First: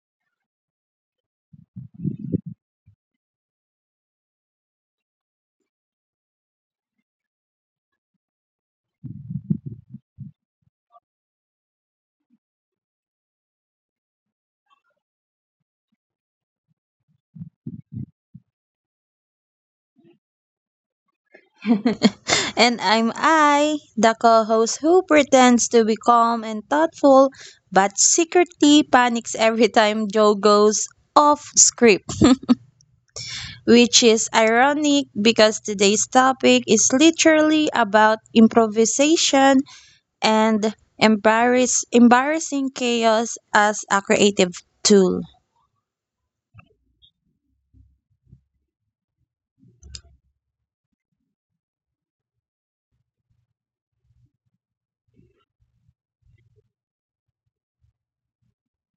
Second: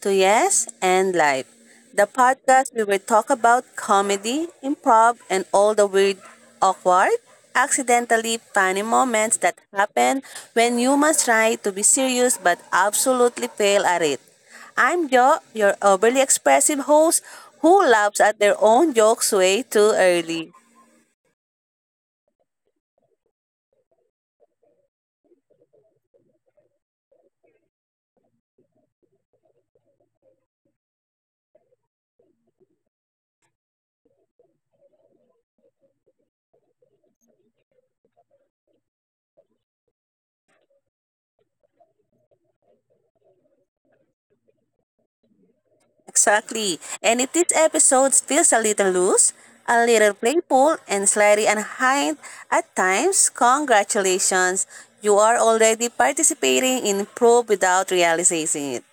to Yes and Life, the podcast where we talk about comedy, improv, and all the weird, awkward, accidentally funny moments that happen when humans try to be serious but absolutely fail at it. I'm Jo, your overly expressive host who laughs at their own jokes way too early. and I'm I, the co host who pretends to be calm and thoughtful but secretly panics every time Joe goes off script. Which is ironic because today's topic is literally about improvisation and embarrassing chaos as a creative tool. Exactly. And if this episode feels a little loose, a little playful, and slightly unkind at times, congratulations. You are already participating in Pro without realizing it.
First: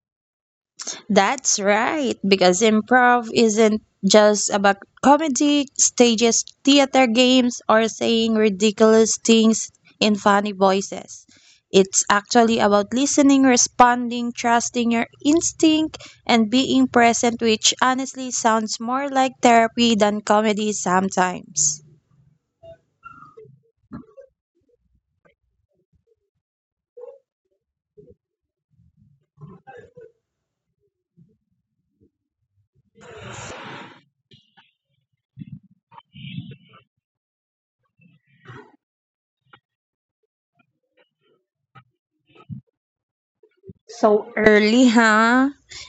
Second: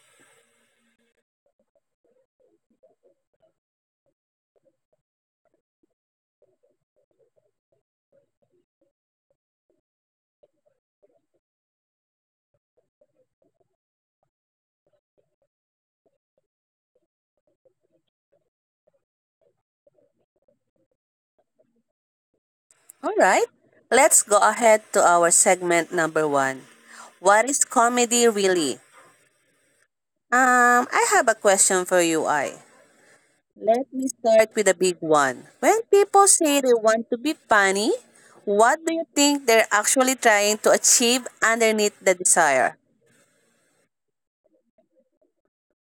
That's right, because improv isn't just about comedy, stages, theater games, or saying ridiculous things in funny voices. It's actually about listening, responding, trusting your instinct, and being present, which honestly sounds more like therapy than comedy sometimes. All right. Let's go ahead to our segment number one. What is comedy really? I have a question for you, I. Let me start with a big one. When people say they want to be funny, what do you think they're actually trying to achieve underneath the desire? So early, huh?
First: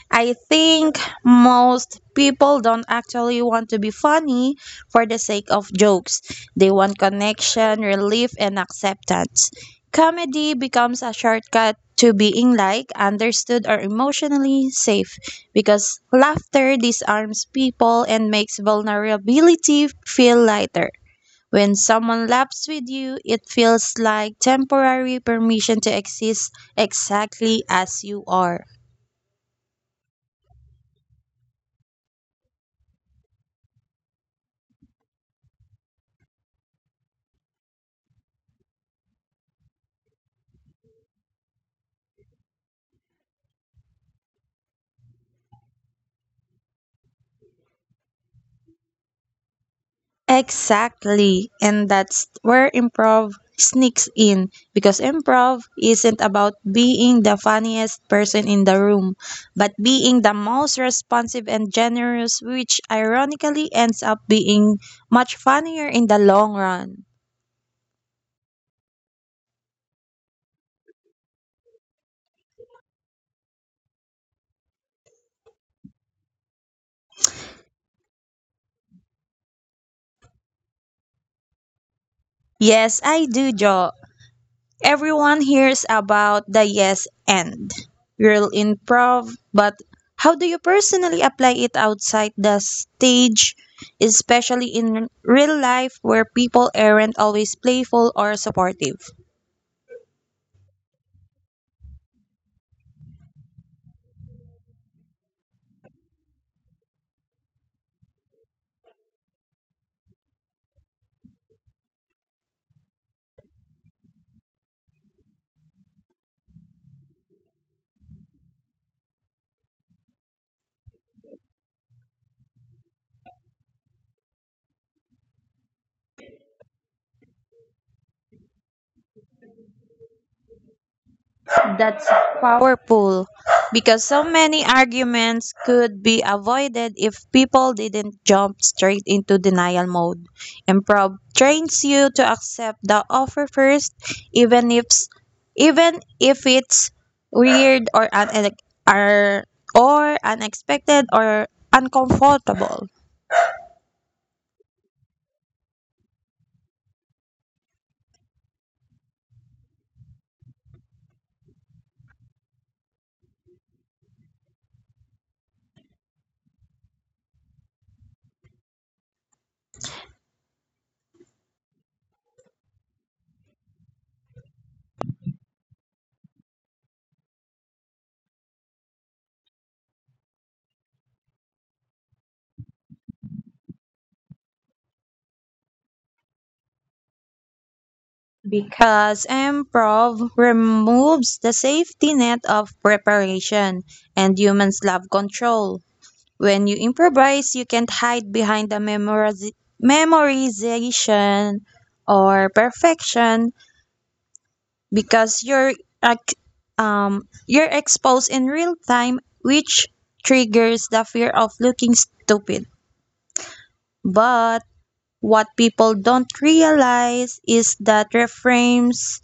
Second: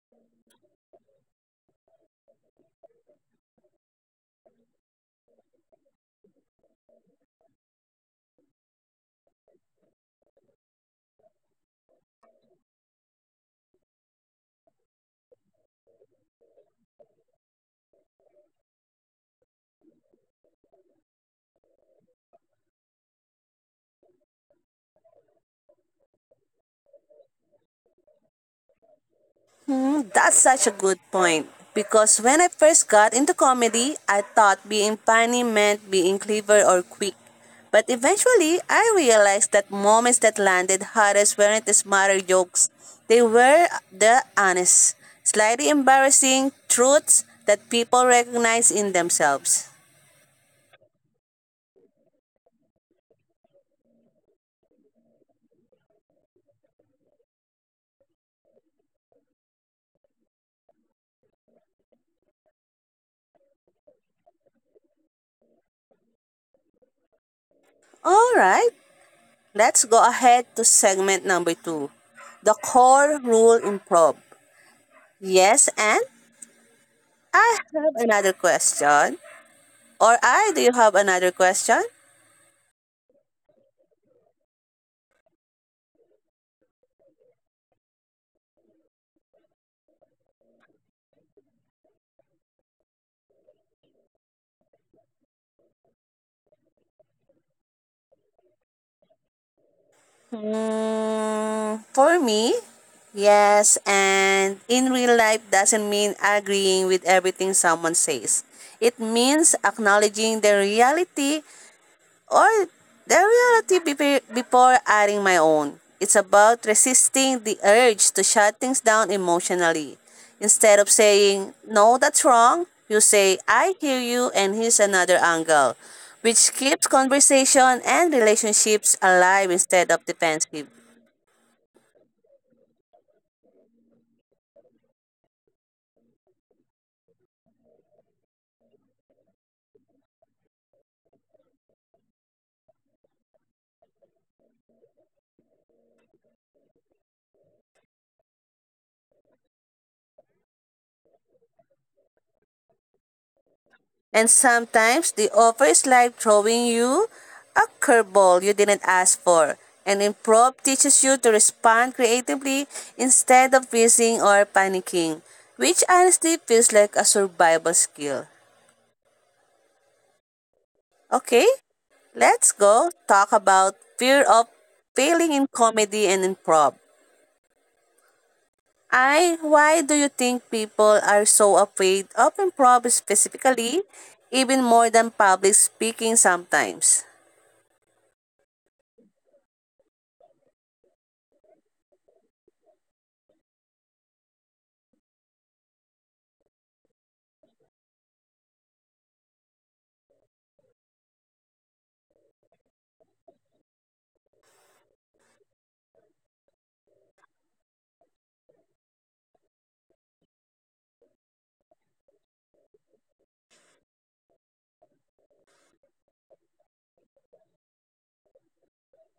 I think most people don't actually want to be funny for the sake of jokes. They want connection, relief, and acceptance. Comedy becomes a shortcut to being like understood or emotionally safe because laughter disarms people and makes vulnerability feel lighter. When someone laughs with you, it feels like temporary permission to exist exactly as you are. Hmm, that's such a good point. Because when I first got into comedy, I thought being funny meant being clever or quick. But eventually, I realized that moments that landed hardest weren't the smarter jokes. They were the honest, slightly embarrassing truths that people recognize in themselves. Exactly. And that's where improv sneaks in because improv isn't about being the funniest person in the room, but being the most responsive and generous, which ironically ends up being much funnier in the long run. Alright, let's go ahead to segment number two. The core rule improv. Yes, and I have another question. Or I, do you have another question? Yes, I do, Jo. Everyone hears about the yes and rule in improv, but how do you personally apply it outside the stage, especially in real life where people aren't always playful or supportive? Hmm, for me, yes, and in real life doesn't mean agreeing with everything someone says. It means acknowledging the reality or their reality before adding my own. It's about resisting the urge to shut things down emotionally. Instead of saying, no, that's wrong, you say, I hear you, and here's another angle, which keeps conversation and relationships alive instead of defensive. That's powerful because so many arguments could be avoided if people didn't jump straight into denial mode. Improv trains you to accept the offer first, even if even if it's weird or or, or unexpected or uncomfortable. And sometimes the offer is like throwing you a curveball you didn't ask for. And improv teaches you to respond creatively instead of freezing or panicking, which honestly feels like a survival skill. Okay, let's go talk about fear of failing in comedy and improv. I, why do you think people are so afraid of improv specifically, even more than public speaking sometimes? Because improv removes the safety net of preparation, and humans love control. When you improvise, you can't hide behind the memorization or perfection because you're ac- you're exposed in real time, which triggers the fear of looking stupid. But what people don't realize is that reframes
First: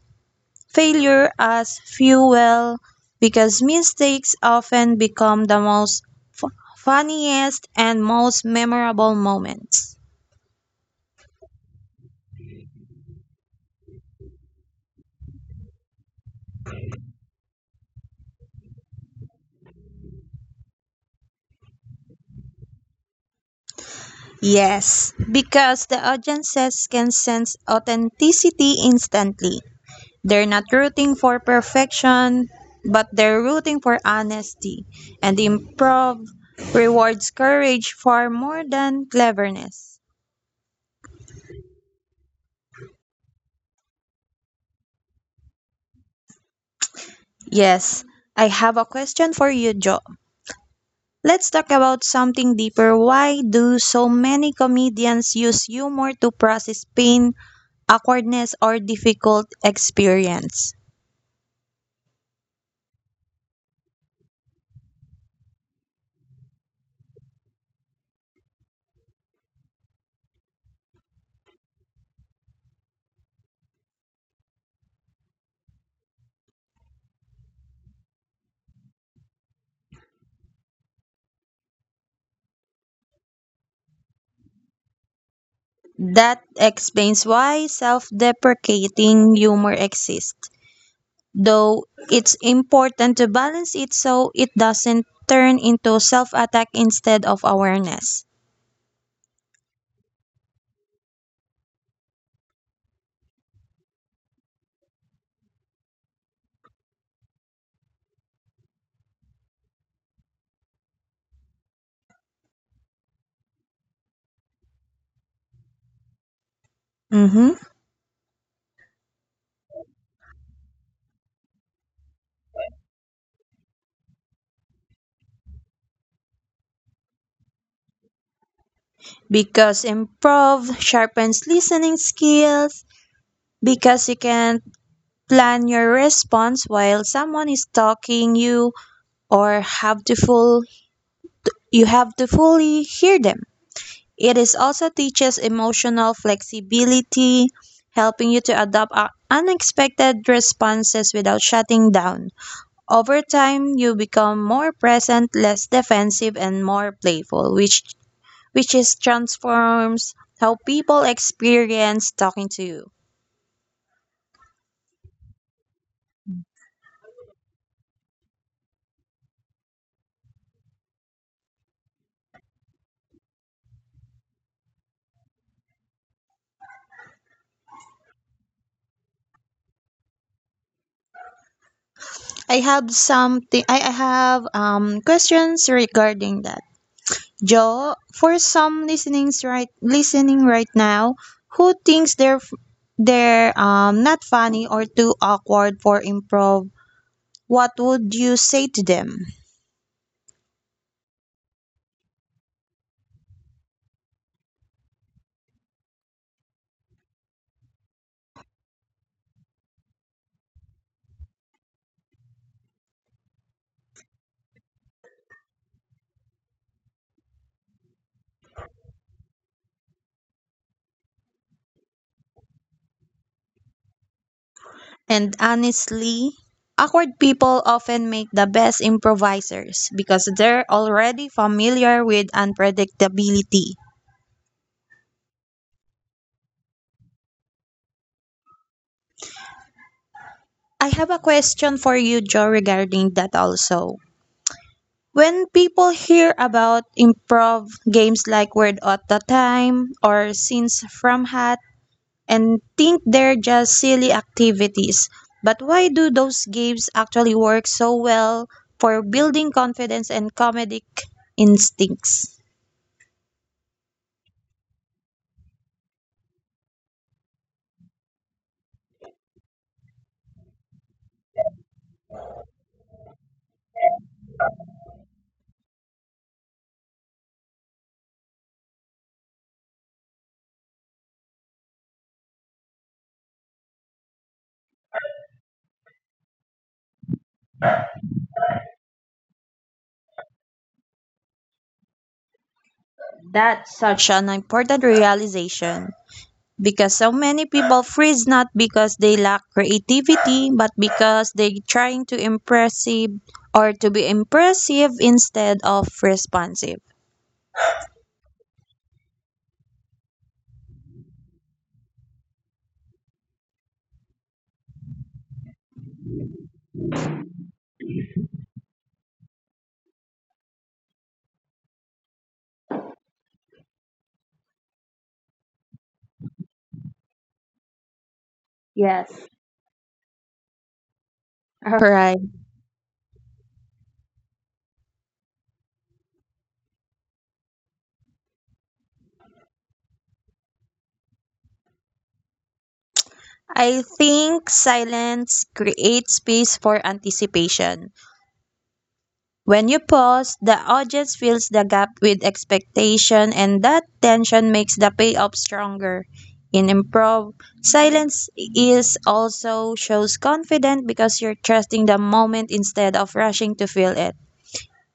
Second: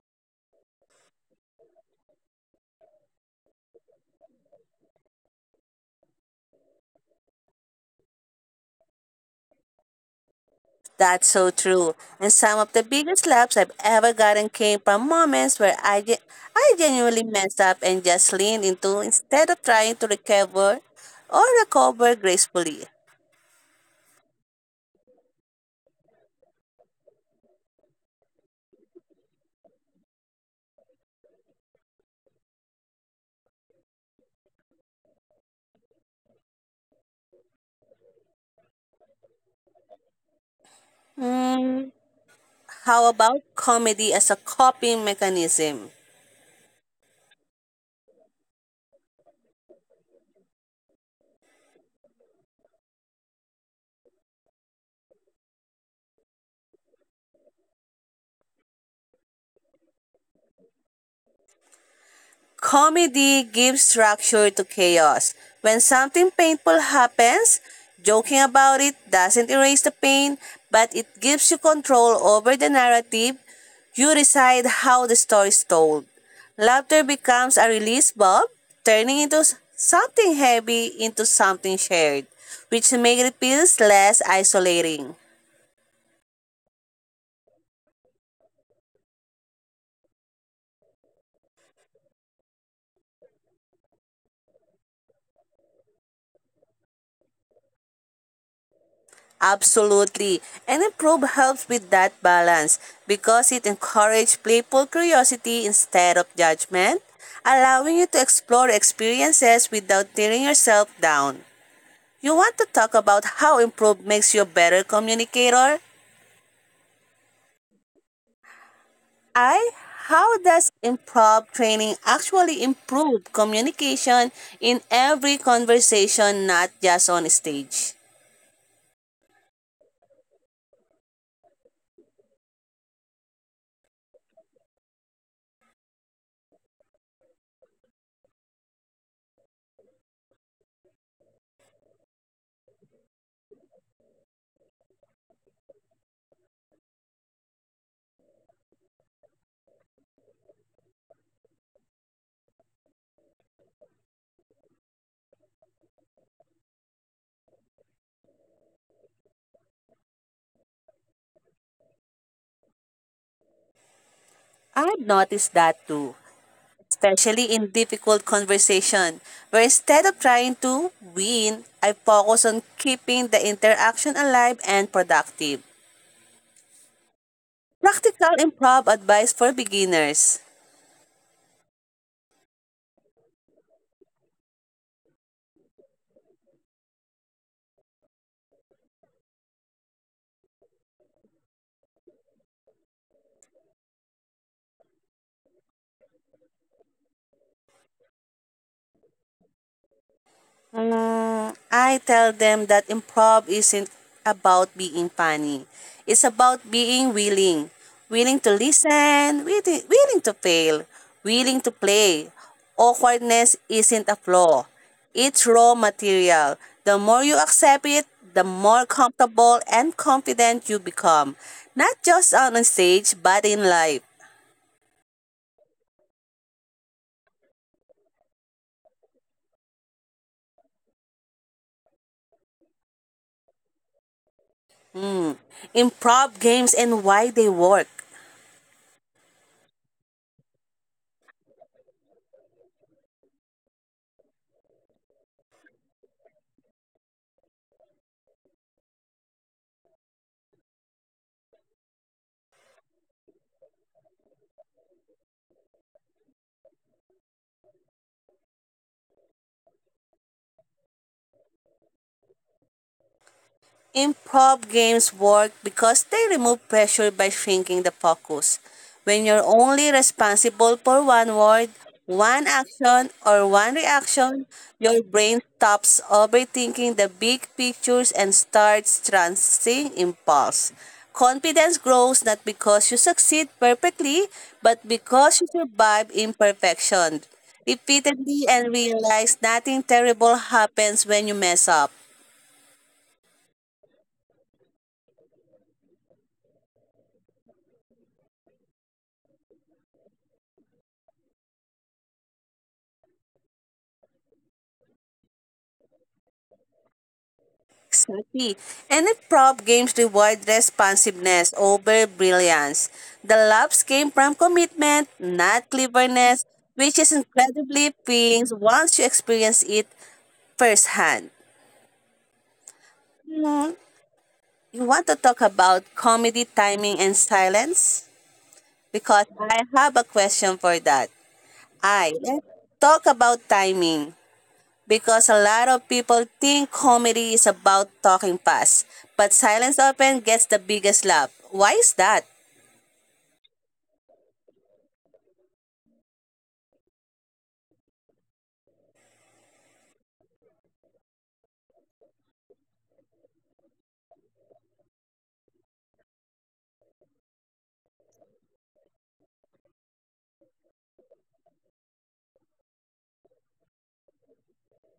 failure as fuel because mistakes often become the most fu- funniest and most memorable moments. That's so true. And some of the biggest laughs I've ever gotten came from moments where I genuinely messed up and just leaned into instead of trying to recover or recover gracefully. Yes, because the audiences can sense authenticity instantly. They're not rooting for perfection, but they're rooting for honesty. And improv rewards courage far more than cleverness. Hmm, how about comedy as a coping mechanism? Yes, I have a question for you, Joe. Let's talk about something deeper. Why do so many comedians use humor to process pain, awkwardness, or difficult experience? Comedy gives structure to chaos. When something painful happens, joking about it doesn't erase the pain, but it gives you control over the narrative. You decide how the story is told. Laughter becomes a release valve, turning into something heavy into something shared, which makes it feels less isolating. That explains why self deprecating humor exists, though it's important to balance it so it doesn't turn into self attack instead of awareness. Absolutely. And improv helps with that balance because it encourages playful curiosity instead of judgment, allowing you to explore experiences without tearing yourself down. You want to talk about how improv makes you a better communicator? Mm-hmm. I, how does improv training actually improve communication in every conversation, not just on stage? Because improv sharpens listening skills, because you can plan your response while someone is talking you or have to full you have to fully hear them. It is also teaches emotional flexibility, helping you to adapt unexpected responses without shutting down. Over time, you become more present, less defensive, and more playful, which is transforms how people experience talking to you. I've noticed that too, especially in difficult conversation, where instead of trying to win, I focus on keeping the interaction alive and productive. Practical improv advice for beginners. I have something. I have questions regarding that. Joe, for some listening right now who thinks they're not funny or too awkward for improv, what would you say to them? Mm, I tell them that improv isn't about being funny. It's about being willing. Willing to listen, willing to fail, willing to play. Awkwardness isn't a flaw. It's raw material. The more you accept it, the more comfortable and confident you become. Not just on stage, but in life. And honestly, awkward people often make the best improvisers because they're already familiar with unpredictability. Improv games and why they work. I have a question for you, Joe, regarding that also. When people hear about improv games like Word at the Time or Scenes from Hat and think they're just silly activities, but why do those games actually work so well for building confidence and comedic instincts? Improv games work because they remove pressure by shrinking the focus. When you're only responsible for one word, one action, or one reaction, your brain stops overthinking the big pictures and starts trusting impulse. Confidence grows not because you succeed perfectly, but because you survive imperfection repeatedly and realize nothing terrible happens when you mess up. That's such an important realization. Because so many people freeze not because they lack creativity but because they trying to impressive or to be impressive instead of responsive. Exactly. And if prop games reward responsiveness over brilliance, the loves came from commitment, not cleverness, which is incredibly freeing once you experience it firsthand. Hmm, you want to talk about comedy timing and silence? Because Yes. I have a question for that. All I, right, let's talk about timing, because a lot of people think comedy is about talking fast, but silence often gets the biggest laugh. Why is that? I think silence creates space for anticipation. When you pause, the audience fills the gap with expectation, and that tension makes the payoff stronger. In improv, silence is also shows confidence because you're trusting the moment instead of rushing to fill it.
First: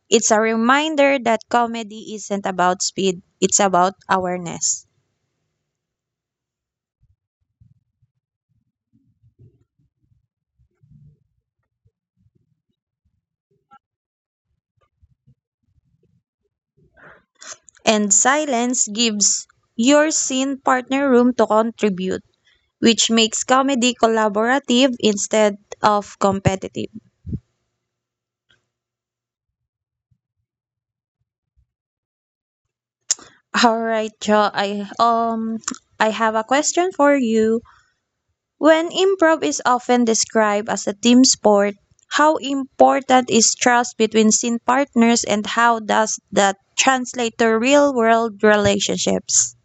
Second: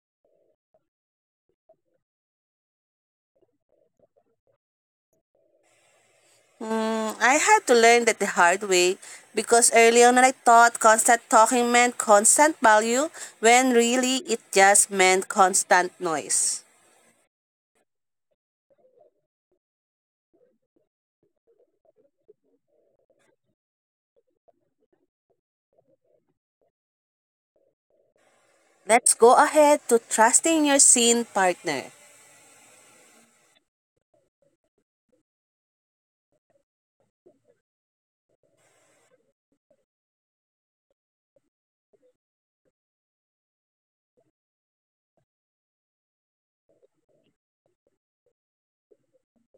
It's a reminder that comedy isn't about speed, it's about awareness. Hmm, I had to learn that the hard way because early on I thought constant talking meant constant value when really it just meant constant noise. And silence gives your scene partner room to contribute, which makes comedy collaborative instead of competitive. Let's go ahead to trusting your scene partner. All right, Joe. I have a question for you. When improv is often described as a team sport, how important is trust between scene partners and how does that translate to real world relationships?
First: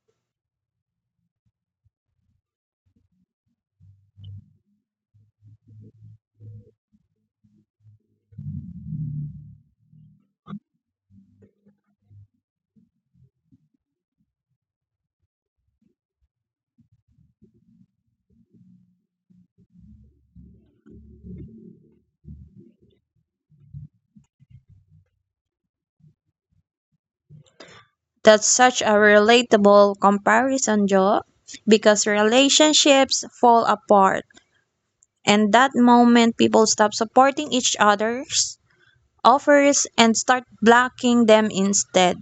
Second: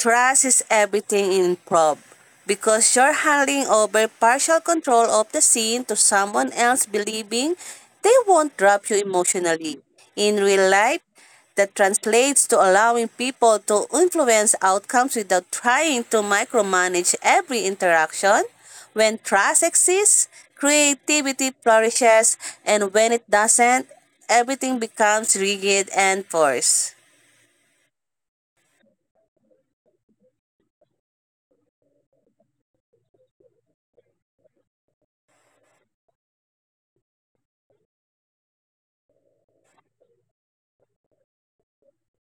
Trust is everything in improv because you're handing over partial control of the scene to someone else believing they won't drop you emotionally. In real life, that translates to allowing people to influence outcomes without trying to micromanage every interaction. When trust exists, creativity flourishes, and when it doesn't, everything becomes rigid and forced. That's such a relatable comparison, Joe, because relationships fall apart and that moment people stop supporting each other's offers and start blocking them instead.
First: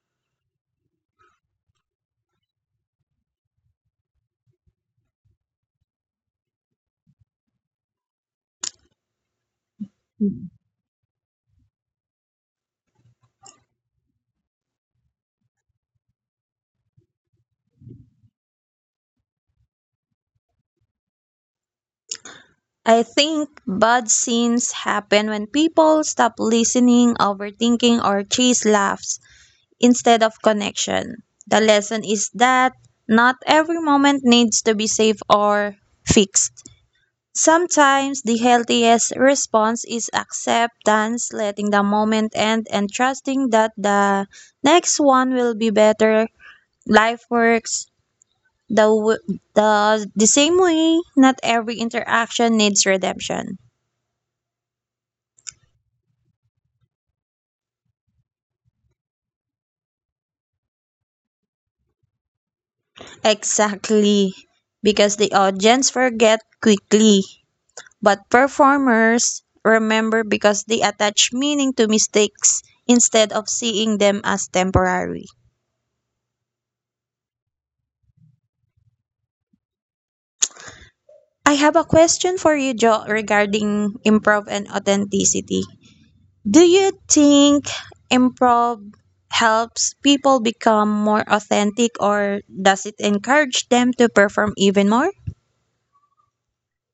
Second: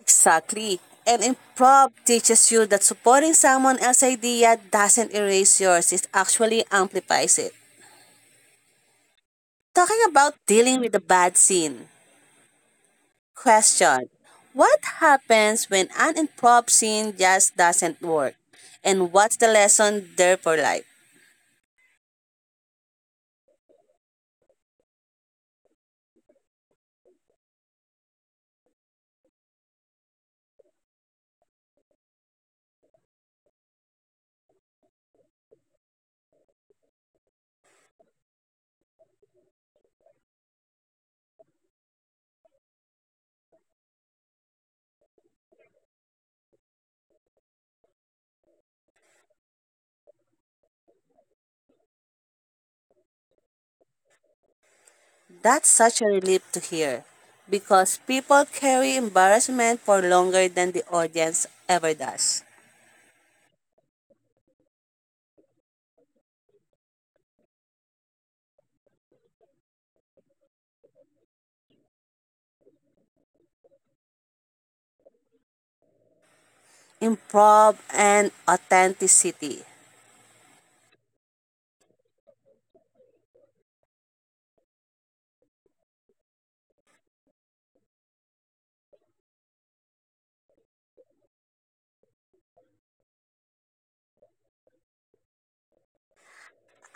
Exactly. And improv teaches you that supporting someone else's idea doesn't erase yours, it actually amplifies it. Talking about dealing with a bad scene. Question: what happens when an improv scene just doesn't work? And what's the lesson there for life? I think bad scenes happen when people stop listening, overthinking, or chase laughs instead of connection. The lesson is that not every moment needs to be safe or fixed. Sometimes the healthiest response is acceptance, letting the moment end, and trusting that the next one will be better. Life works the same way. Not every interaction needs redemption. That's such a relief to hear because people carry embarrassment for longer than the audience ever does. Exactly, because the audience forget quickly, but performers remember because they attach meaning to mistakes instead of seeing them as temporary. Improv and authenticity. I have a question for you, Jo, regarding improv and authenticity. Do you think improv helps people become more authentic or does it encourage them to perform even more?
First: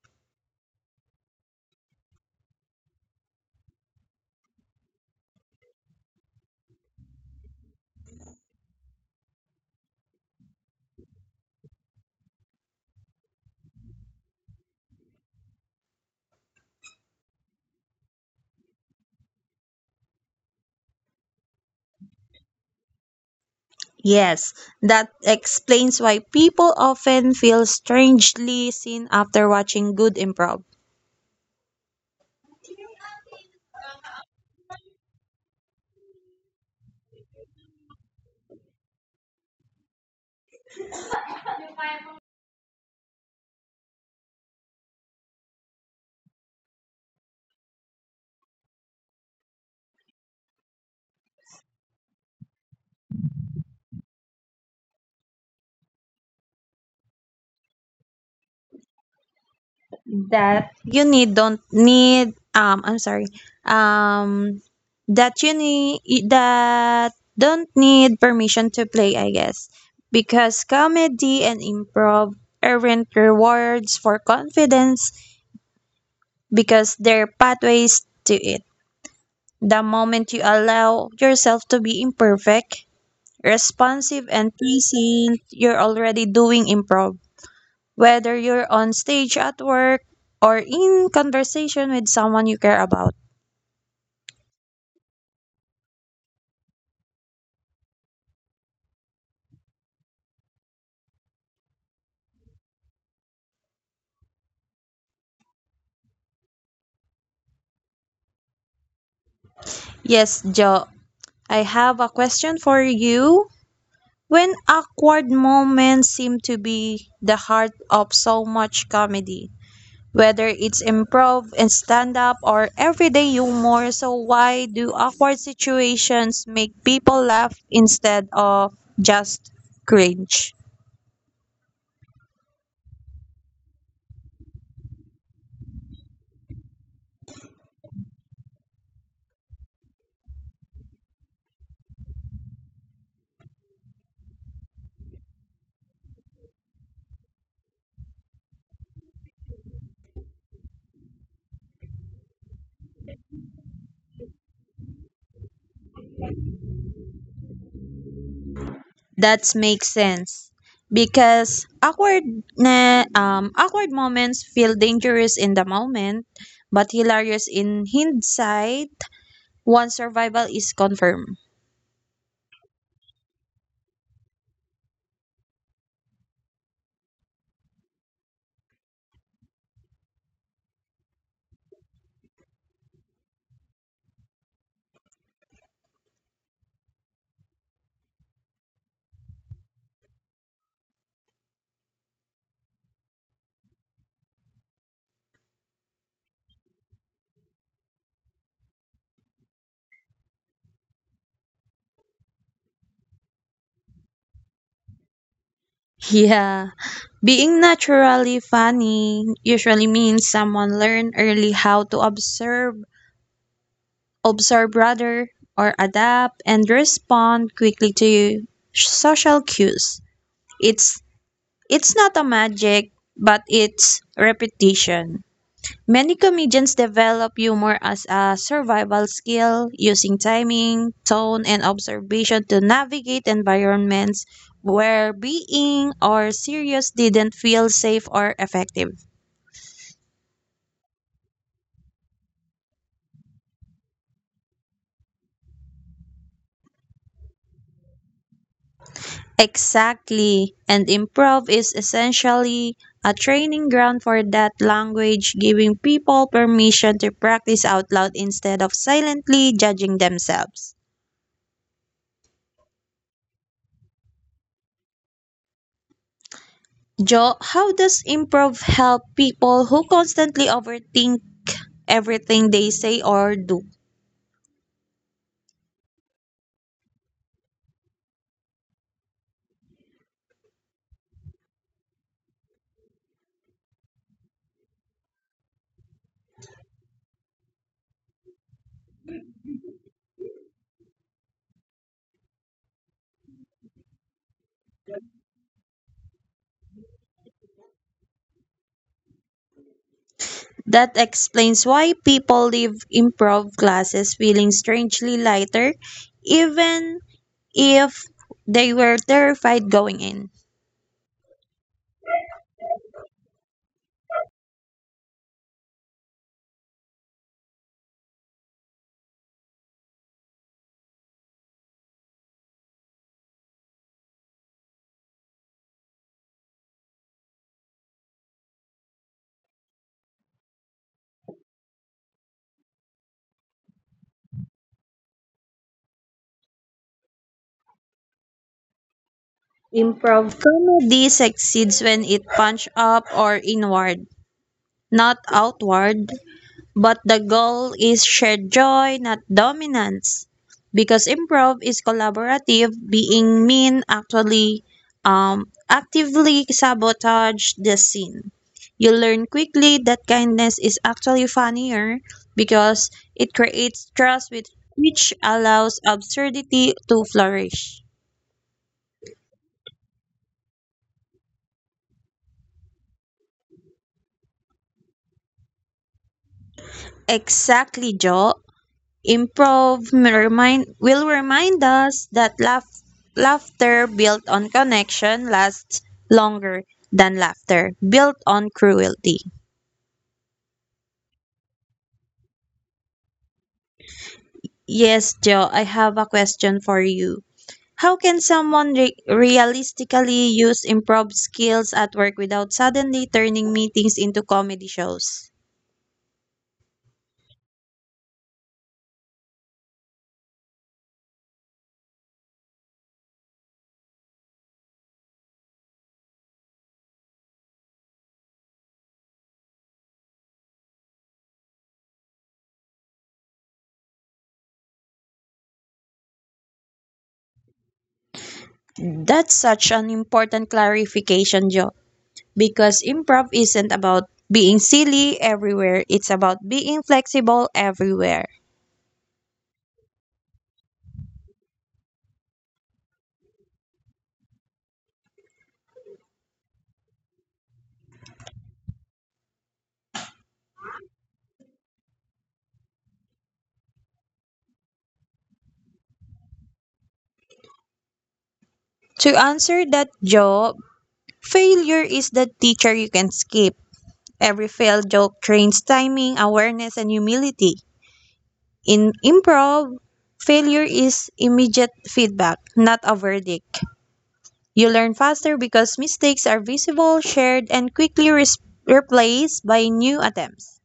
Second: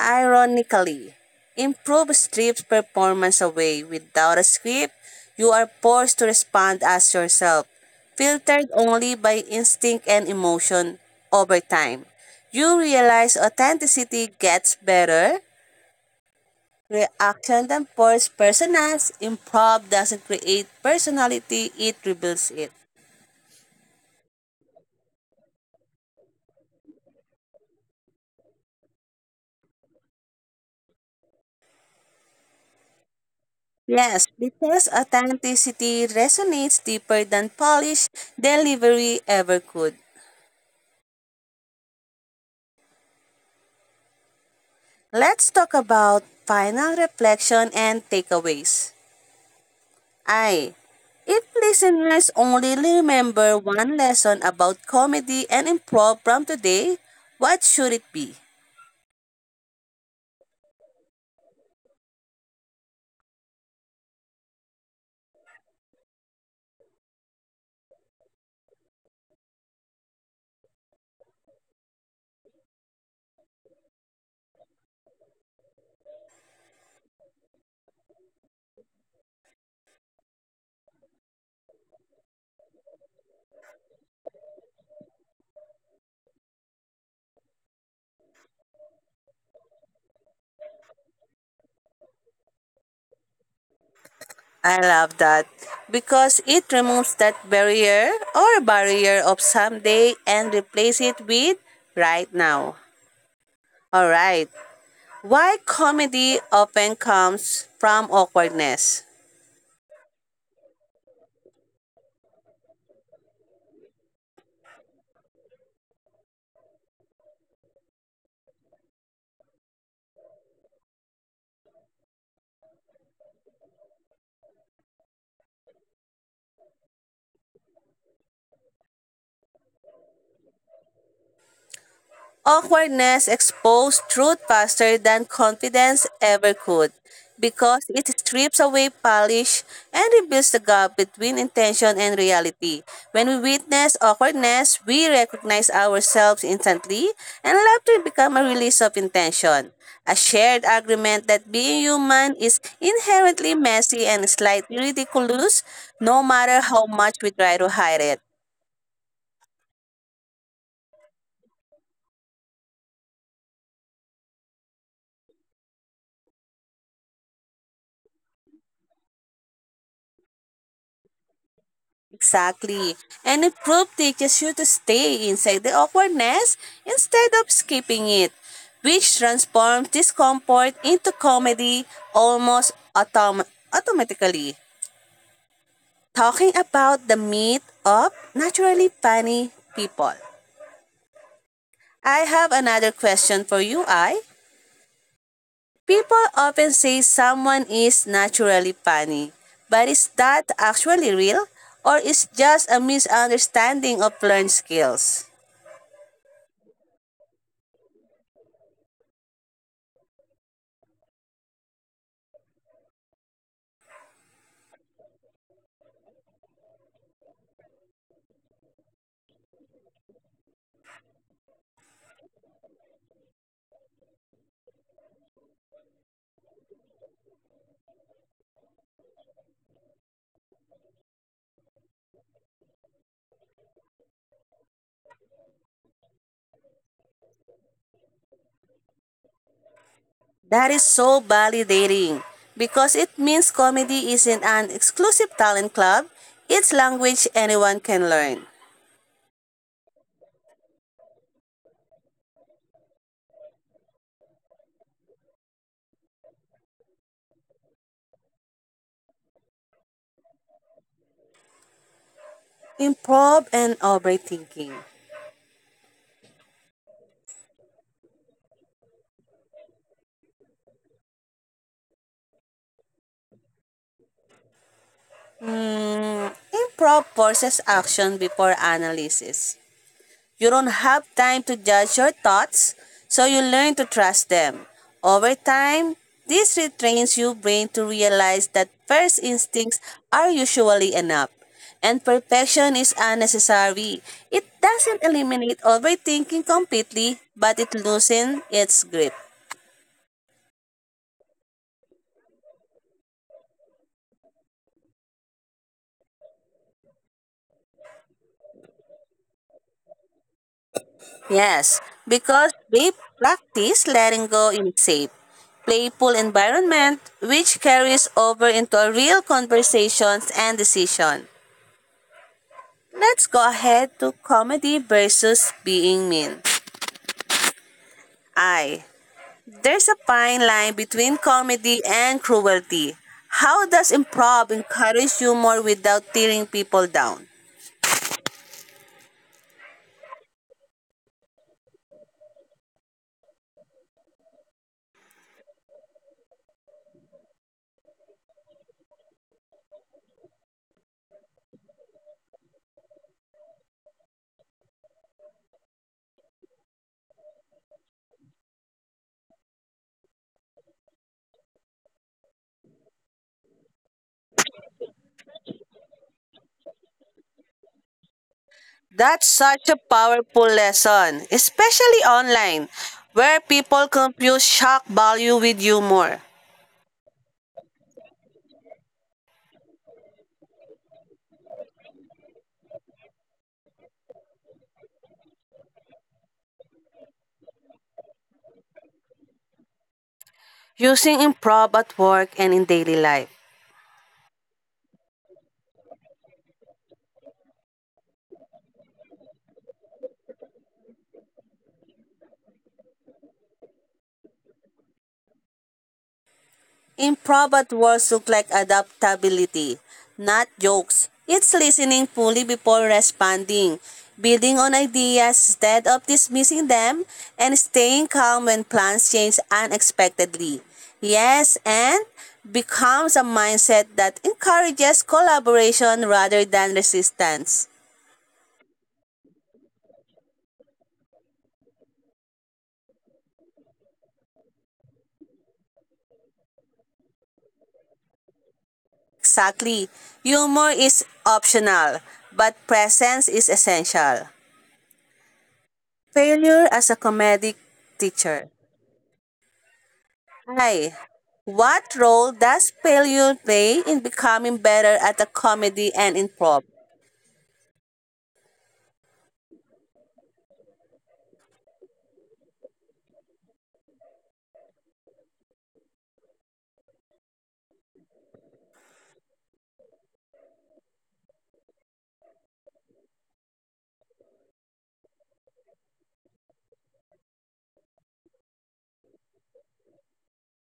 Ironically, improv strips performance away. Without a script, you are forced to respond as yourself, filtered only by instinct and emotion over time. You realize authenticity gets better, reaction than forced personas. Improv doesn't create personality, it reveals it. Yes, that explains why people often feel strangely seen after watching good improv. Yes, because authenticity resonates deeper than polished delivery ever could. Let's talk about final reflection and takeaways. I, if listeners only remember one lesson about comedy and improv from today, what should it be? That you need don't need I'm sorry. Um that you need that Don't need permission to play, I guess. Because comedy and improv aren't rewards for confidence because they're pathways to it. The moment you allow yourself to be imperfect, responsive and present, you're already doing improv. Whether you're on stage at work or in conversation with someone you care about. I love that because it removes that barrier or barrier of someday and replace it with right now. All right. Why comedy often comes from awkwardness? Yes, Jo, I have a question for you. When awkward moments seem to be the heart of so much comedy, whether it's improv and stand up or everyday humor, so why do awkward situations make people laugh instead of just cringe? Awkwardness exposed truth faster than confidence ever could because it strips away polish and reveals the gap between intention and reality. When we witness awkwardness, we recognize ourselves instantly and laughter become a release of intention. A shared agreement that being human is inherently messy and slightly ridiculous no matter how much we try to hide it. That makes sense because awkward moments feel dangerous in the moment, but hilarious in hindsight once survival is confirmed. Exactly. And a proof teaches you to stay inside the awkwardness instead of skipping it, which transforms discomfort into comedy almost autom- automatically. Talking about the myth of naturally funny people. I have another question for you, I. People often say someone is naturally funny, but is that actually real or is just a misunderstanding of learned skills? Yeah, being naturally funny usually means someone learned early how to observe rather, or adapt and respond quickly to social cues. It's it's not a magic, but it's repetition. Many comedians develop humor as a survival skill, using timing, tone, and observation to navigate environments where being or serious didn't feel safe or effective. That is so validating because it means comedy isn't an exclusive talent club, it's language anyone can learn. Exactly, and improv is essentially a training ground for that language, giving people permission to practice out loud instead of silently judging themselves. Improv and overthinking. Joe, how does improv help people who constantly overthink everything they say or do? Hmm, improv forces action before analysis. You don't have time to judge your thoughts, so you learn to trust them. Over time, this retrains your brain to realize that first instincts are usually enough. And perfection is unnecessary. It doesn't eliminate overthinking completely, but it loosens its grip. That explains why people leave improv classes feeling strangely lighter, even if they were terrified going in. Yes, because we practice letting go in safe, playful environment, which carries over into real conversations and decision. Let's go ahead to comedy versus being mean. I. There's a fine line between comedy and cruelty. How does improv encourage humor without tearing people down? Improv comedy succeeds when it punch up or inward, not outward, but the goal is shared joy, not dominance. Because improv is collaborative, being mean actually actively sabotage the scene. You learn quickly that kindness is actually funnier because it creates trust with which allows absurdity to flourish. That's such a powerful lesson, especially online, where people confuse shock value with humor. Exactly, Joe. Improv remind, will remind us that laughter built on connection lasts longer than laughter built on cruelty. Using improv at work and in daily life. Yes, Joe, I have a question for you. How can someone realistically use improv skills at work without suddenly turning meetings into comedy shows? Improv at words look like adaptability, not jokes. It's listening fully before responding, building on ideas instead of dismissing them, and staying calm when plans change unexpectedly. Yes, and becomes a mindset that encourages collaboration rather than resistance. That's such an important clarification, Joe. Because improv isn't about being silly everywhere, it's about being flexible everywhere. Exactly. Humor is optional, but presence is essential. Failure as a comedic teacher. Hi. What role does failure play in becoming better at a comedy and improv? To answer that job, failure is the teacher you can skip. Every failed joke trains timing, awareness, and humility. In improv, failure is immediate feedback, not a verdict. You learn faster because mistakes are visible, shared, and quickly replaced by new attempts.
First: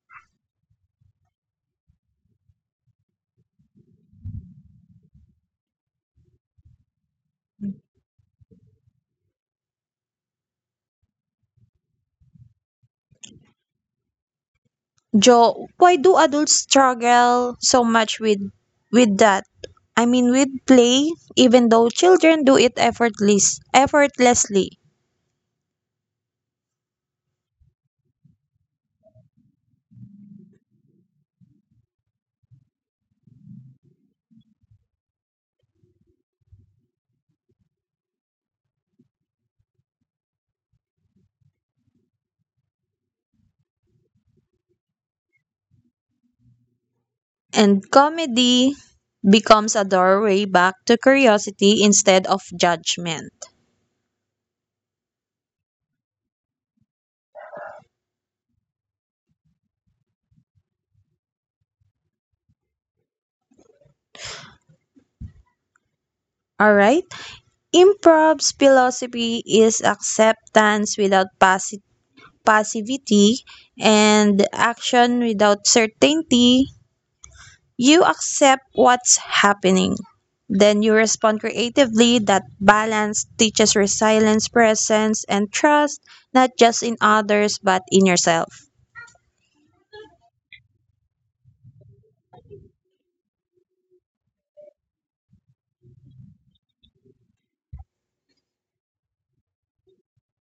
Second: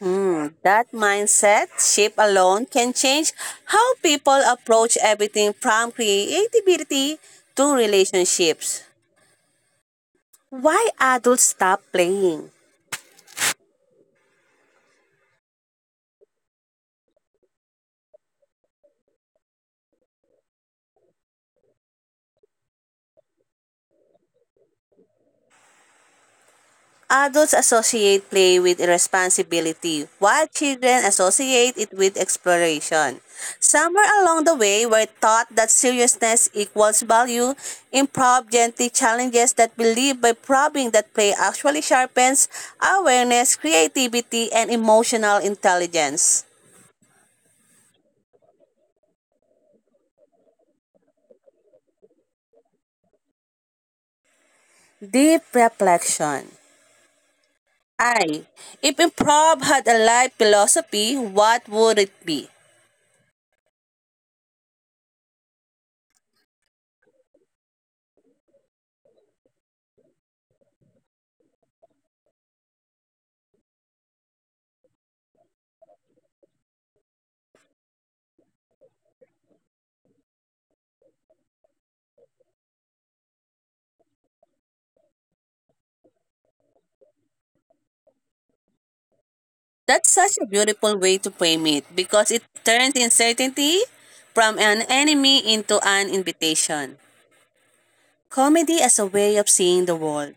Hmm, that mindset shift alone can change how people approach everything from creativity to relationships. Why adults stop playing? Joe, why do adults struggle so much with that? I mean, with play, even though children do it effortlessly. Adults associate play with irresponsibility, while children associate it with exploration. Somewhere along the way, we're taught that seriousness equals value. Improv gently challenges that belief by probing that play actually sharpens awareness, creativity, and emotional intelligence. And comedy becomes a doorway back to curiosity instead of judgment. Deep reflection. I. If improv had a life philosophy, what would it be? All right? Improv's philosophy is acceptance without passivity and action without certainty. You accept what's happening. Then you respond creatively. That balance teaches resilience, presence, and trust, not just in others, but in yourself. That's such a beautiful way to frame it because it turns uncertainty from an enemy into an invitation. Comedy as a way of seeing the world.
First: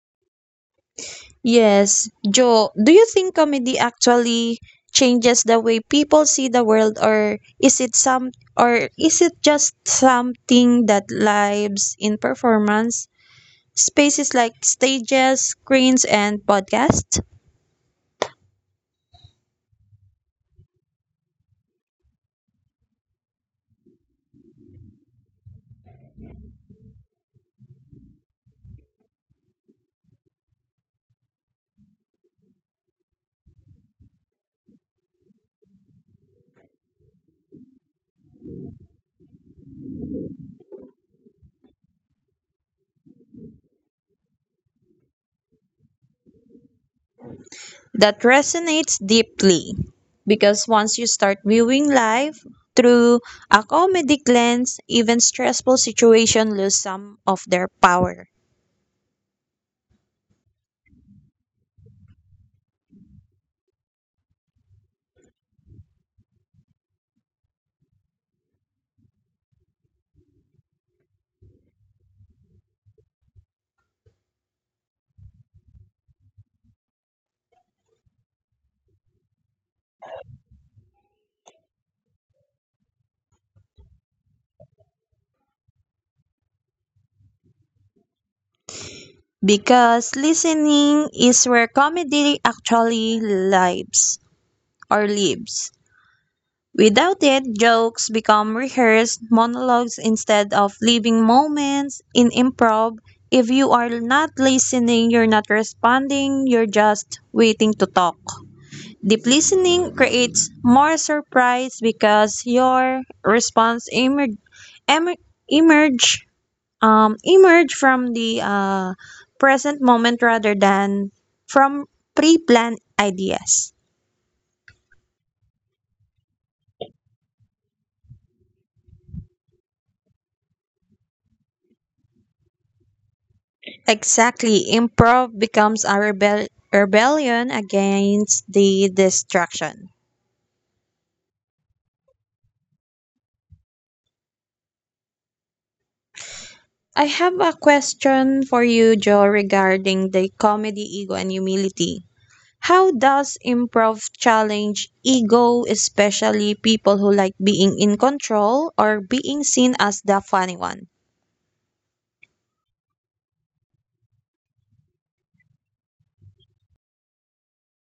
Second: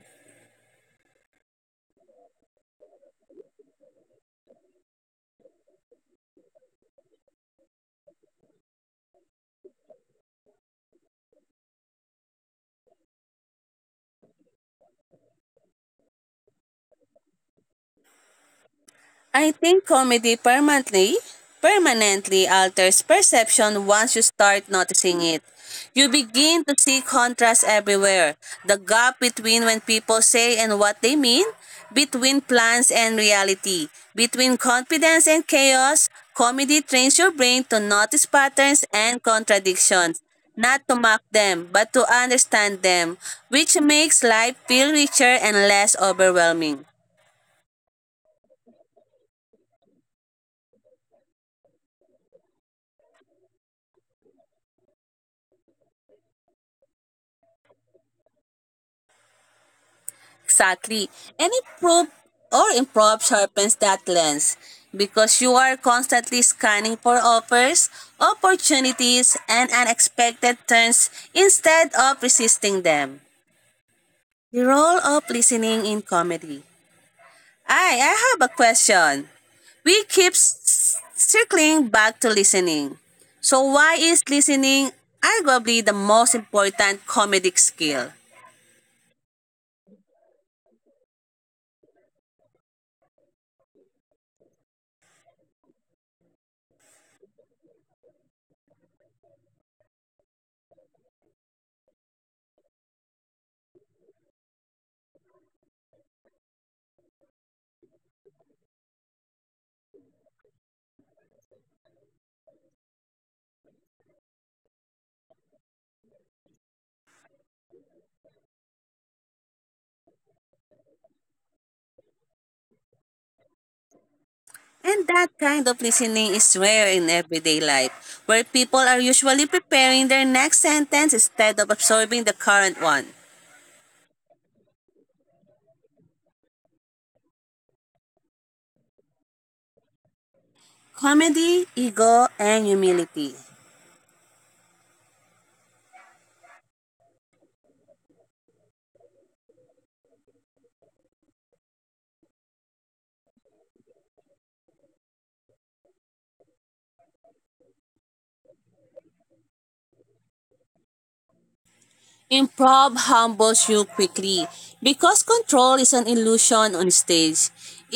Yes, Joe, do you think comedy actually changes the way people see the world or is it just something that lives in performance spaces like stages, screens and podcasts? I think comedy permanently permanently alters perception once you start noticing it. You begin to see contrast everywhere. The gap between when people say and what they mean, between plans and reality, between confidence and chaos, comedy trains your brain to notice patterns and contradictions, not to mock them, but to understand them, which makes life feel richer and less overwhelming. That resonates deeply because once you start viewing life through a comedic lens, even stressful situations lose some of their power. Exactly. Any probe or improv sharpens that lens because you are constantly scanning for offers, opportunities, and unexpected turns instead of resisting them. The role of listening in comedy. I have a question. We keep circling back to listening. So why is listening arguably the most important comedic skill? Because listening is where comedy actually lives. Without it, jokes become rehearsed monologues instead of living moments in improv. If you are not listening, you're not responding, you're just waiting to talk. Deep listening creates more surprise because your response emerge emer- emerge emerge from the present moment rather than from pre-planned ideas. And that kind of listening is rare in everyday life, where people are usually preparing their next sentence instead of absorbing the current one. Exactly, improv becomes a rebellion against the distraction. Comedy, ego, and humility. I have a question for you, Joe, regarding the comedy, ego, and humility. How does improv challenge ego, especially people who like being in control or being seen as the funny one? Improv humbles you quickly because control is an illusion on stage.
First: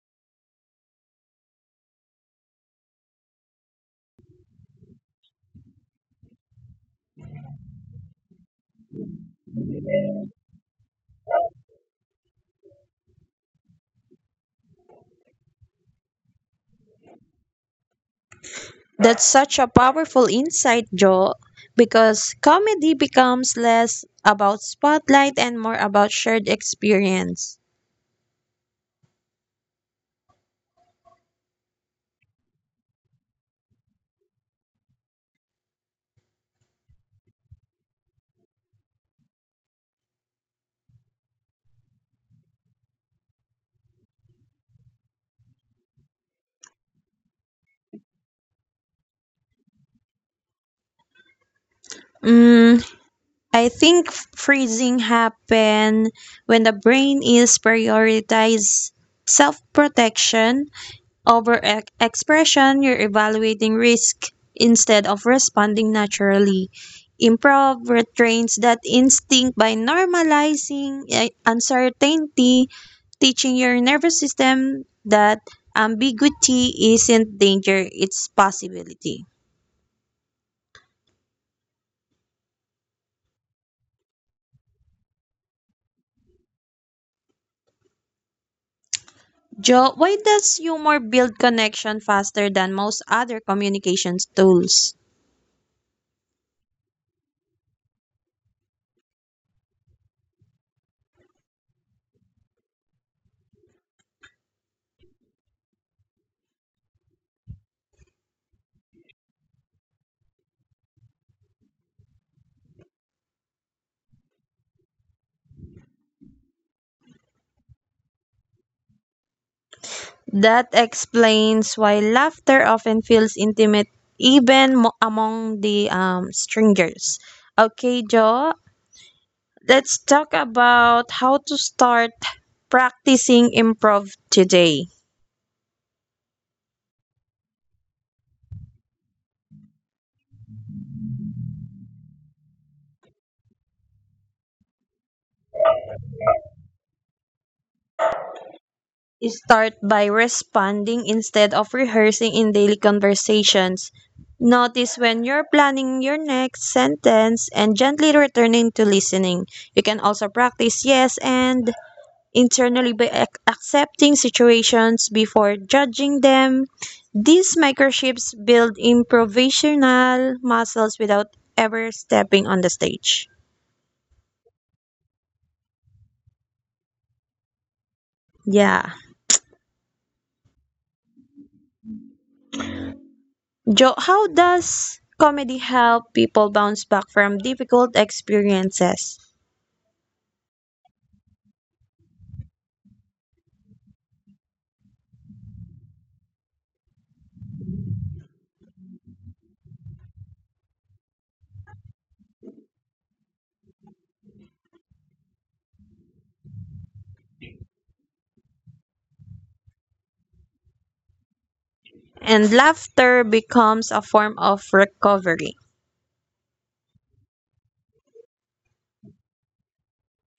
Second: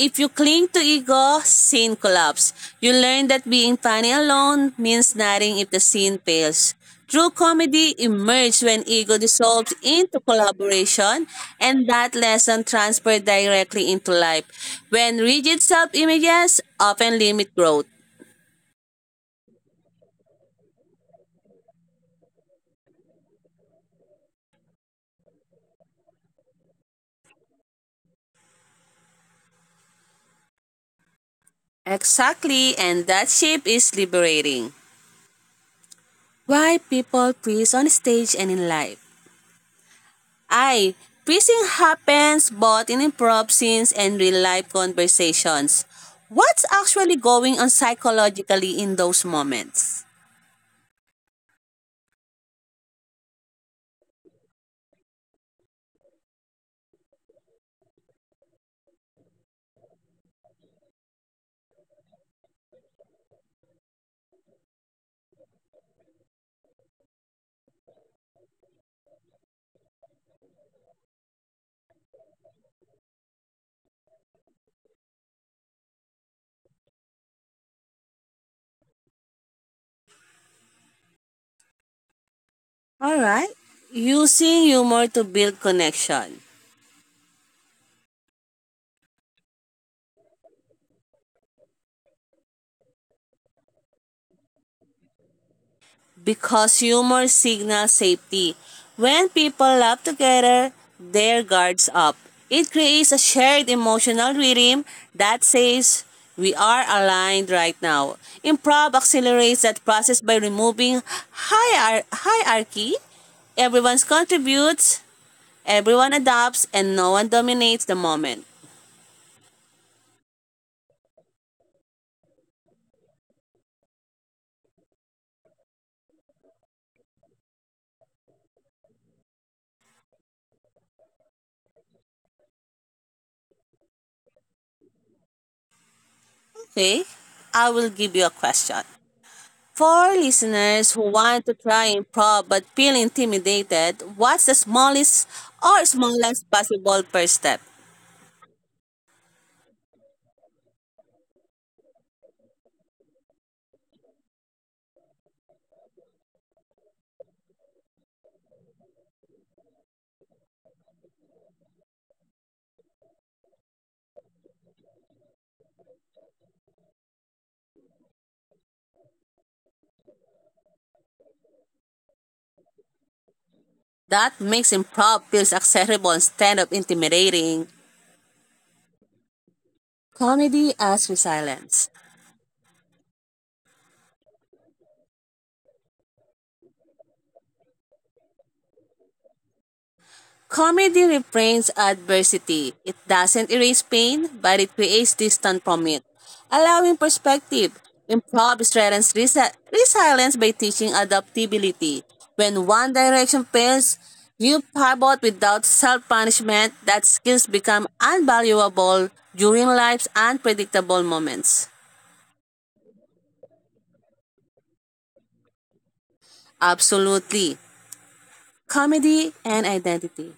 If you cling to ego, scene collapse. You learn that being funny alone means nothing if the scene fails. True comedy emerges when ego dissolves into collaboration, and that lesson transferred directly into life. When rigid self-images often limit growth. That's such a powerful insight, Joe, because comedy becomes less about spotlight and more about shared experience. Exactly, and that shape is liberating. Why people freeze on stage and in life? I. Freezing happens both in improv scenes and real-life conversations. What's actually going on psychologically in those moments? Mm, I think freezing happen when the brain is prioritized self-protection overexpression, you're evaluating risk instead of responding naturally. Improv retrains that instinct by normalizing uncertainty, teaching your nervous system that ambiguity isn't danger, it's possibility. All right. Using humor to build connection. Joe, why does humor build connection faster than most other communications tools? Because humor signals safety. When people laugh together, their guards up. It creates a shared emotional rhythm that says, we are aligned right now. Improv accelerates that process by removing hierarchy. Everyone contributes, everyone adapts, and no one dominates the moment. That explains why laughter often feels intimate even among the strangers. Okay, Joe, let's talk about how to start practicing improv today. Okay, I will give you a question. For listeners who want to try and probe but feel intimidated, what's the smallest or smallest possible first step? Start by responding instead of rehearsing in daily conversations. Notice when you're planning your next sentence and gently returning to listening. You can also practice yes and internally by accepting situations before judging them. These microchips build improvisational muscles without ever stepping on the stage. That makes improv feels accessible instead of intimidating. Yeah. Comedy as resilience. Joe, how does comedy help people bounce back from difficult experiences? Comedy reframes adversity. It doesn't erase pain, but it creates distance from it, allowing perspective. Improv strengthens resilience by teaching adaptability. When one direction fails, you pivot without self-punishment. That skills become invaluable during life's unpredictable moments. And laughter becomes a form of recovery. Absolutely. Comedy and identity.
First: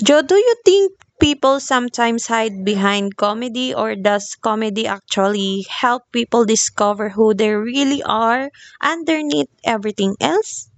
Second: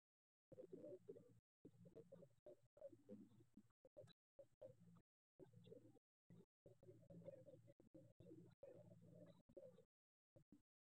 Joe, do you think people sometimes hide behind comedy, or does comedy actually help people discover who they really are underneath everything else?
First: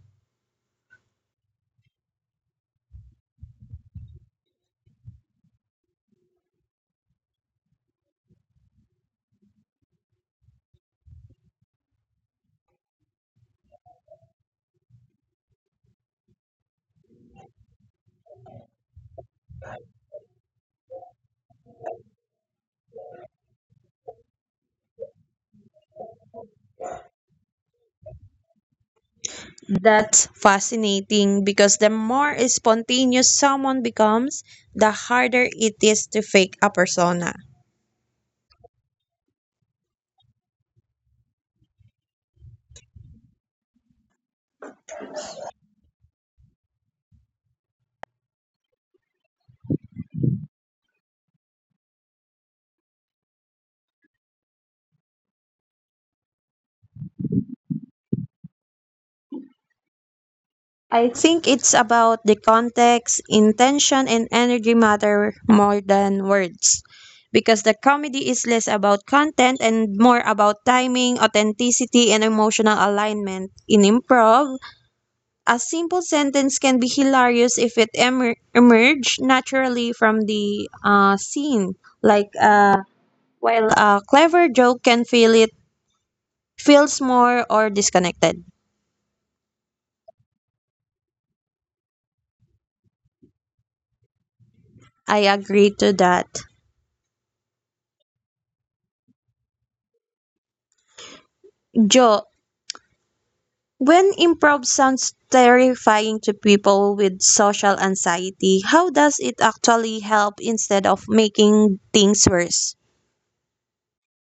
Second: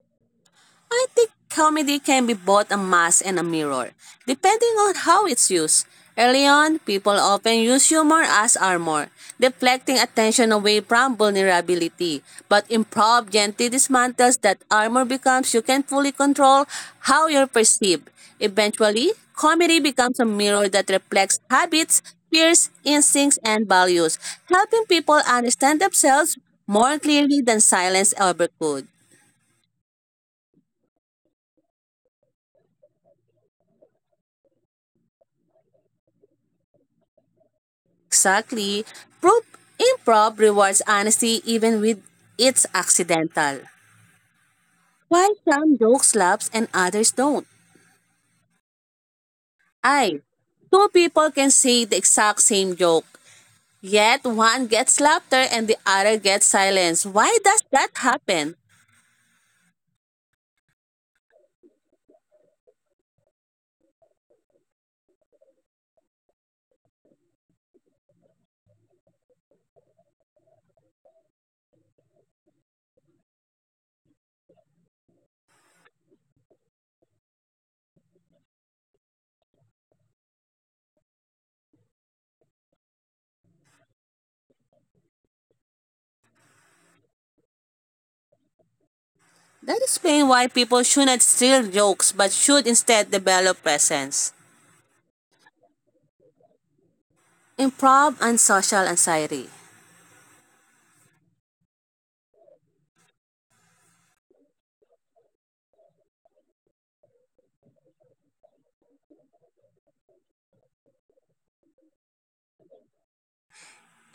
I think comedy can be both a mask and a mirror, depending on how it's used. Early on, people often use humor as armor, deflecting attention away from vulnerability. But improv gently dismantles that armor becomes you can fully control how you're perceived. Eventually, comedy becomes a mirror that reflects habits, fears, instincts, and values, helping people understand themselves more clearly than silence ever could. That's fascinating because the more spontaneous someone becomes, the harder it is to fake a persona. Exactly. Prop improv rewards honesty even with its accidental. Why some jokes lapse and others don't? I. Two people can say the exact same joke, yet one gets laughter and the other gets silence. Why does that happen? I think it's about the context, intention, and energy matter more than words. Because the comedy is less about content and more about timing, authenticity, and emotional alignment. In improv, a simple sentence can be hilarious if it emerge naturally from the scene. Like, uh, while a clever joke can feel it feels more or disconnected. That explains why people shouldn't steal jokes but should instead develop presence. I agree to that. Improv and social anxiety. Joe, when improv sounds terrifying to people with social anxiety, how does it actually help instead of making things worse?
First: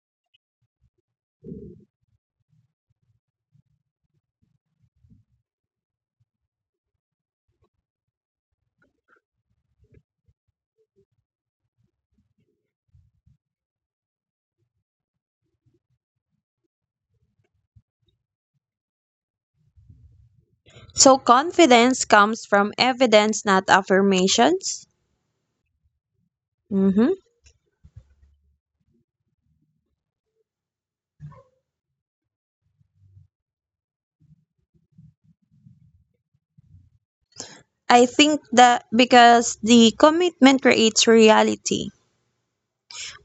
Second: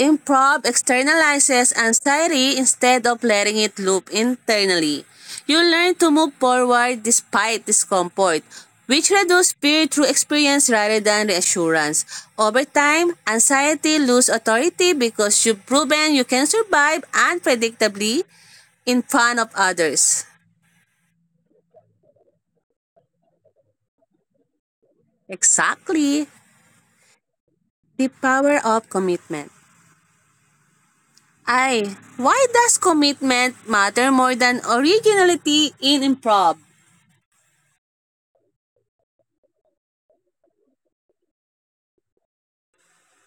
Improv externalizes anxiety instead of letting it loop internally. You learn to move forward despite discomfort, which reduces fear through experience rather than reassurance. Over time, anxiety loses authority because you've proven you can survive unpredictably in front of others. So, confidence comes from evidence, not affirmations. Exactly. Hmm. The power of commitment. I. Why does commitment matter more than originality in improv? I think that because the commitment creates reality.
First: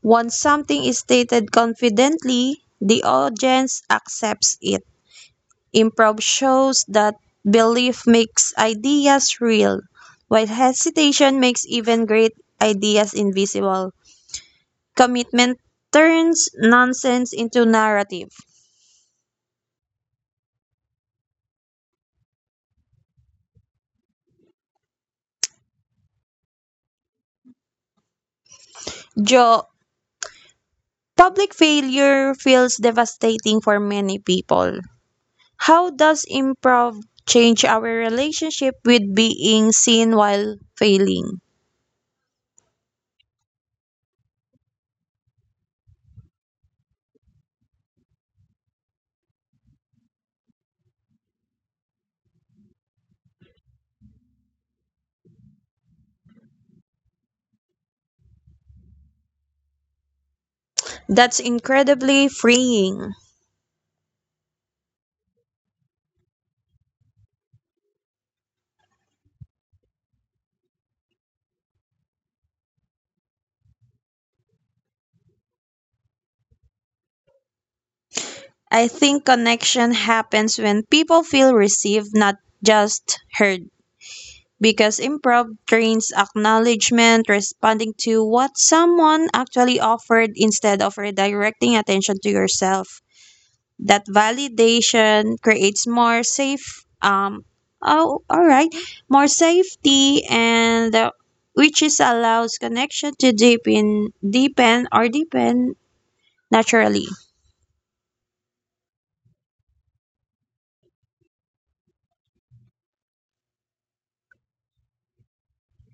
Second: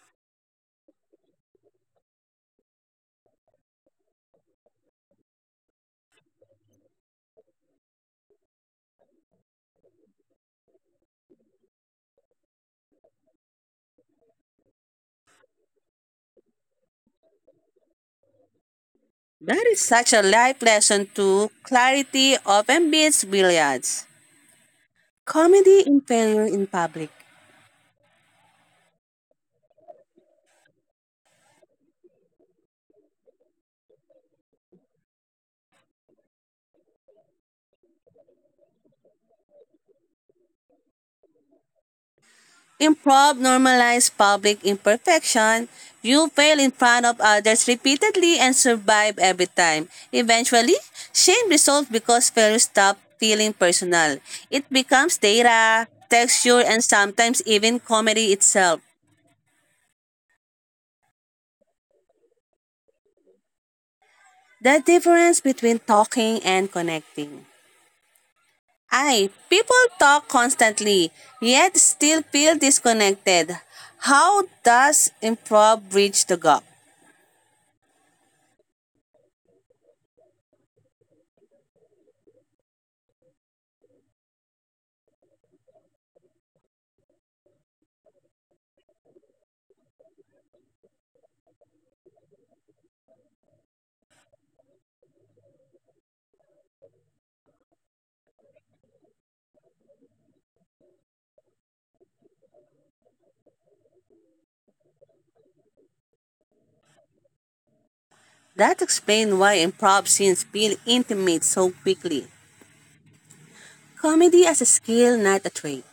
Once something is stated confidently, the audience accepts it. Improv shows that belief makes ideas real, while hesitation makes even great ideas invisible. Commitment turns nonsense into narrative. That is such a life lesson too. Clarity often beats billiards. Comedy in failure in public. Joe, public failure feels devastating for many people. How does improv change our relationship with being seen while failing? Improv normalize public imperfection. You fail in front of others repeatedly and survive every time. Eventually, shame resolves because failure stops feeling personal. It becomes data, texture, and sometimes even comedy itself. That's incredibly freeing. The difference between talking and connecting. I, people talk constantly, yet still feel disconnected. How does improv bridge the gap? I think connection happens when people feel received, not just heard. Because improv trains acknowledgement, responding to what someone actually offered instead of redirecting attention to yourself. That validation creates more safe, oh, all right, more safety, and which is allows connection to deepen naturally. That explains why improv scenes feel intimate so quickly. Comedy as a skill, not a trait.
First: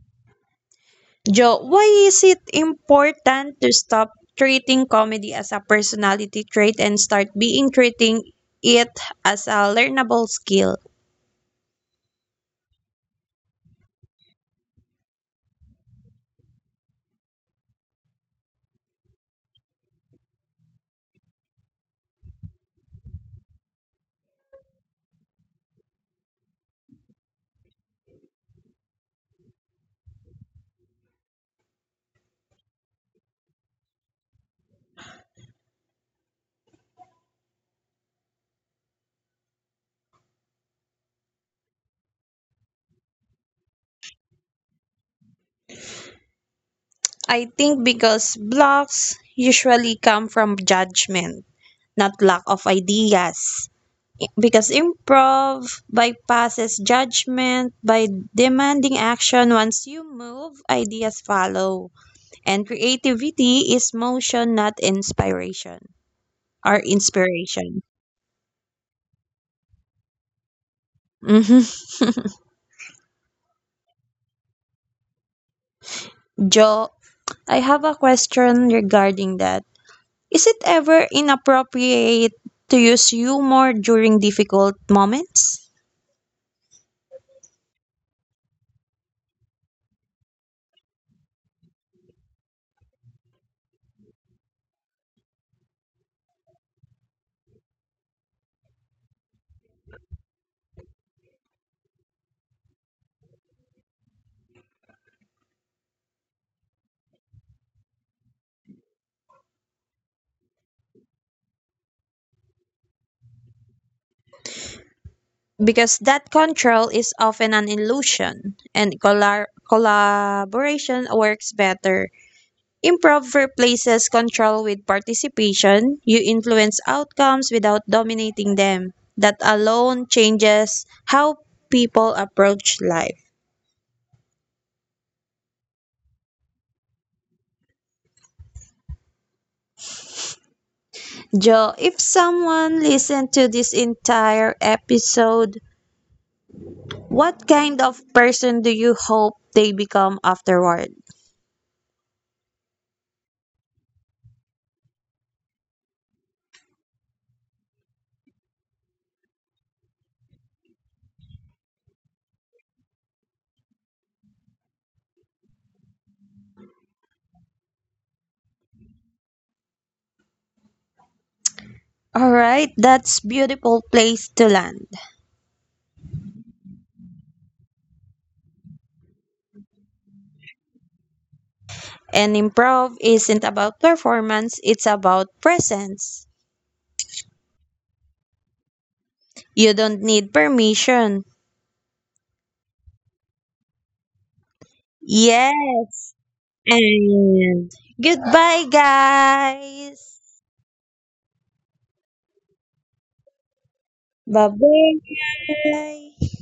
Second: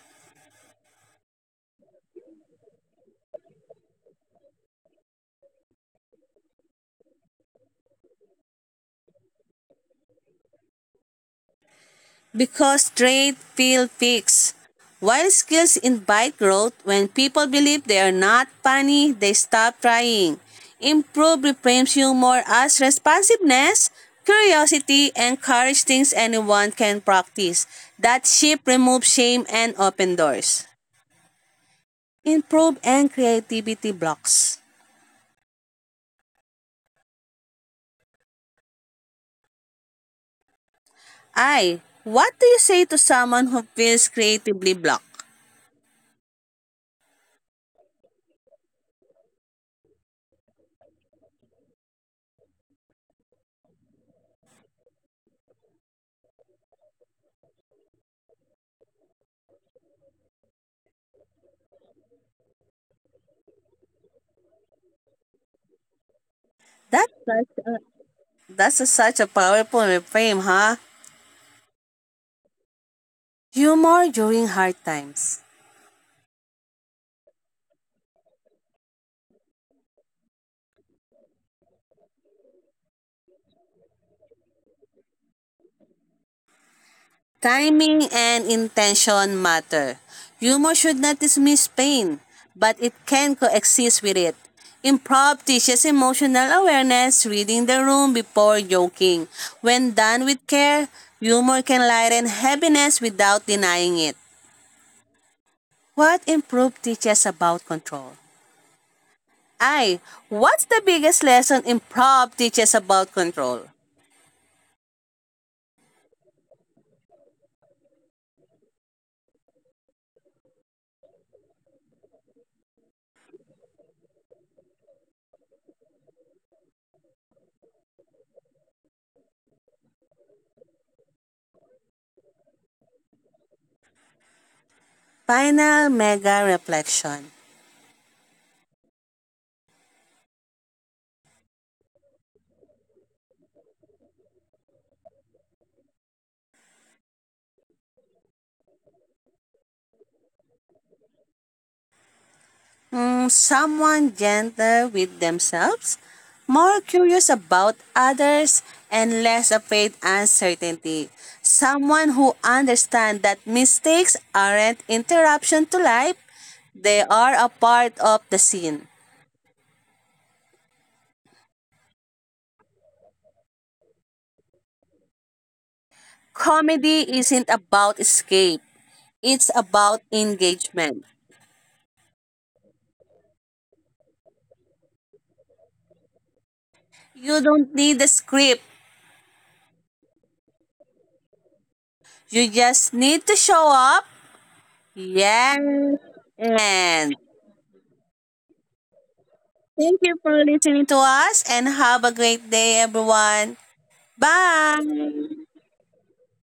Joe, why is it important to stop treating comedy as a personality trait and start being treating it as a learnable skill? Because trade feel fixed, while skills invite growth, when people believe they are not funny, they stop trying. Improve reframes humor as responsiveness, curiosity, and courage things anyone can practice. That shift removes shame and open doors. Improve and creativity blocks. I. What do you say to someone who feels creatively blocked? I think because blocks usually come from judgment, not lack of ideas. Because improv bypasses judgment by demanding action. Once you move, ideas follow. And creativity is motion, not That's such inspiration. a, such a powerful reframe, huh? Humor during hard times. Joe, I have a question regarding that. Is it ever inappropriate to use humor during difficult moments? Timing and intention matter. Humor should not dismiss pain, but it can coexist with it. Improv teaches emotional awareness, reading the room before joking. When done with care, humor can lighten heaviness without denying it. What improv teaches about control? I, what's the biggest lesson improv teaches about control? Because that control is often an illusion, and collar collaboration works better. Improv replaces control with participation. You influence outcomes without dominating them. That alone changes how people approach life. Final mega reflection. Joe, if someone listened to this entire episode, what kind of person do you hope they become afterward? Mm, someone gentle with themselves, more curious about others, and less afraid uncertainty. Someone who understands that mistakes aren't interruption to life, they are a part of the scene. All right, that's beautiful place to land. Comedy isn't about escape, it's about engagement. And improv isn't about performance, it's about presence. You don't need the script, You don't need permission. you just need to show up. Yes, Yes. and And goodbye thank you guys. for listening to us and have a great day, everyone. Bye. Bye-bye.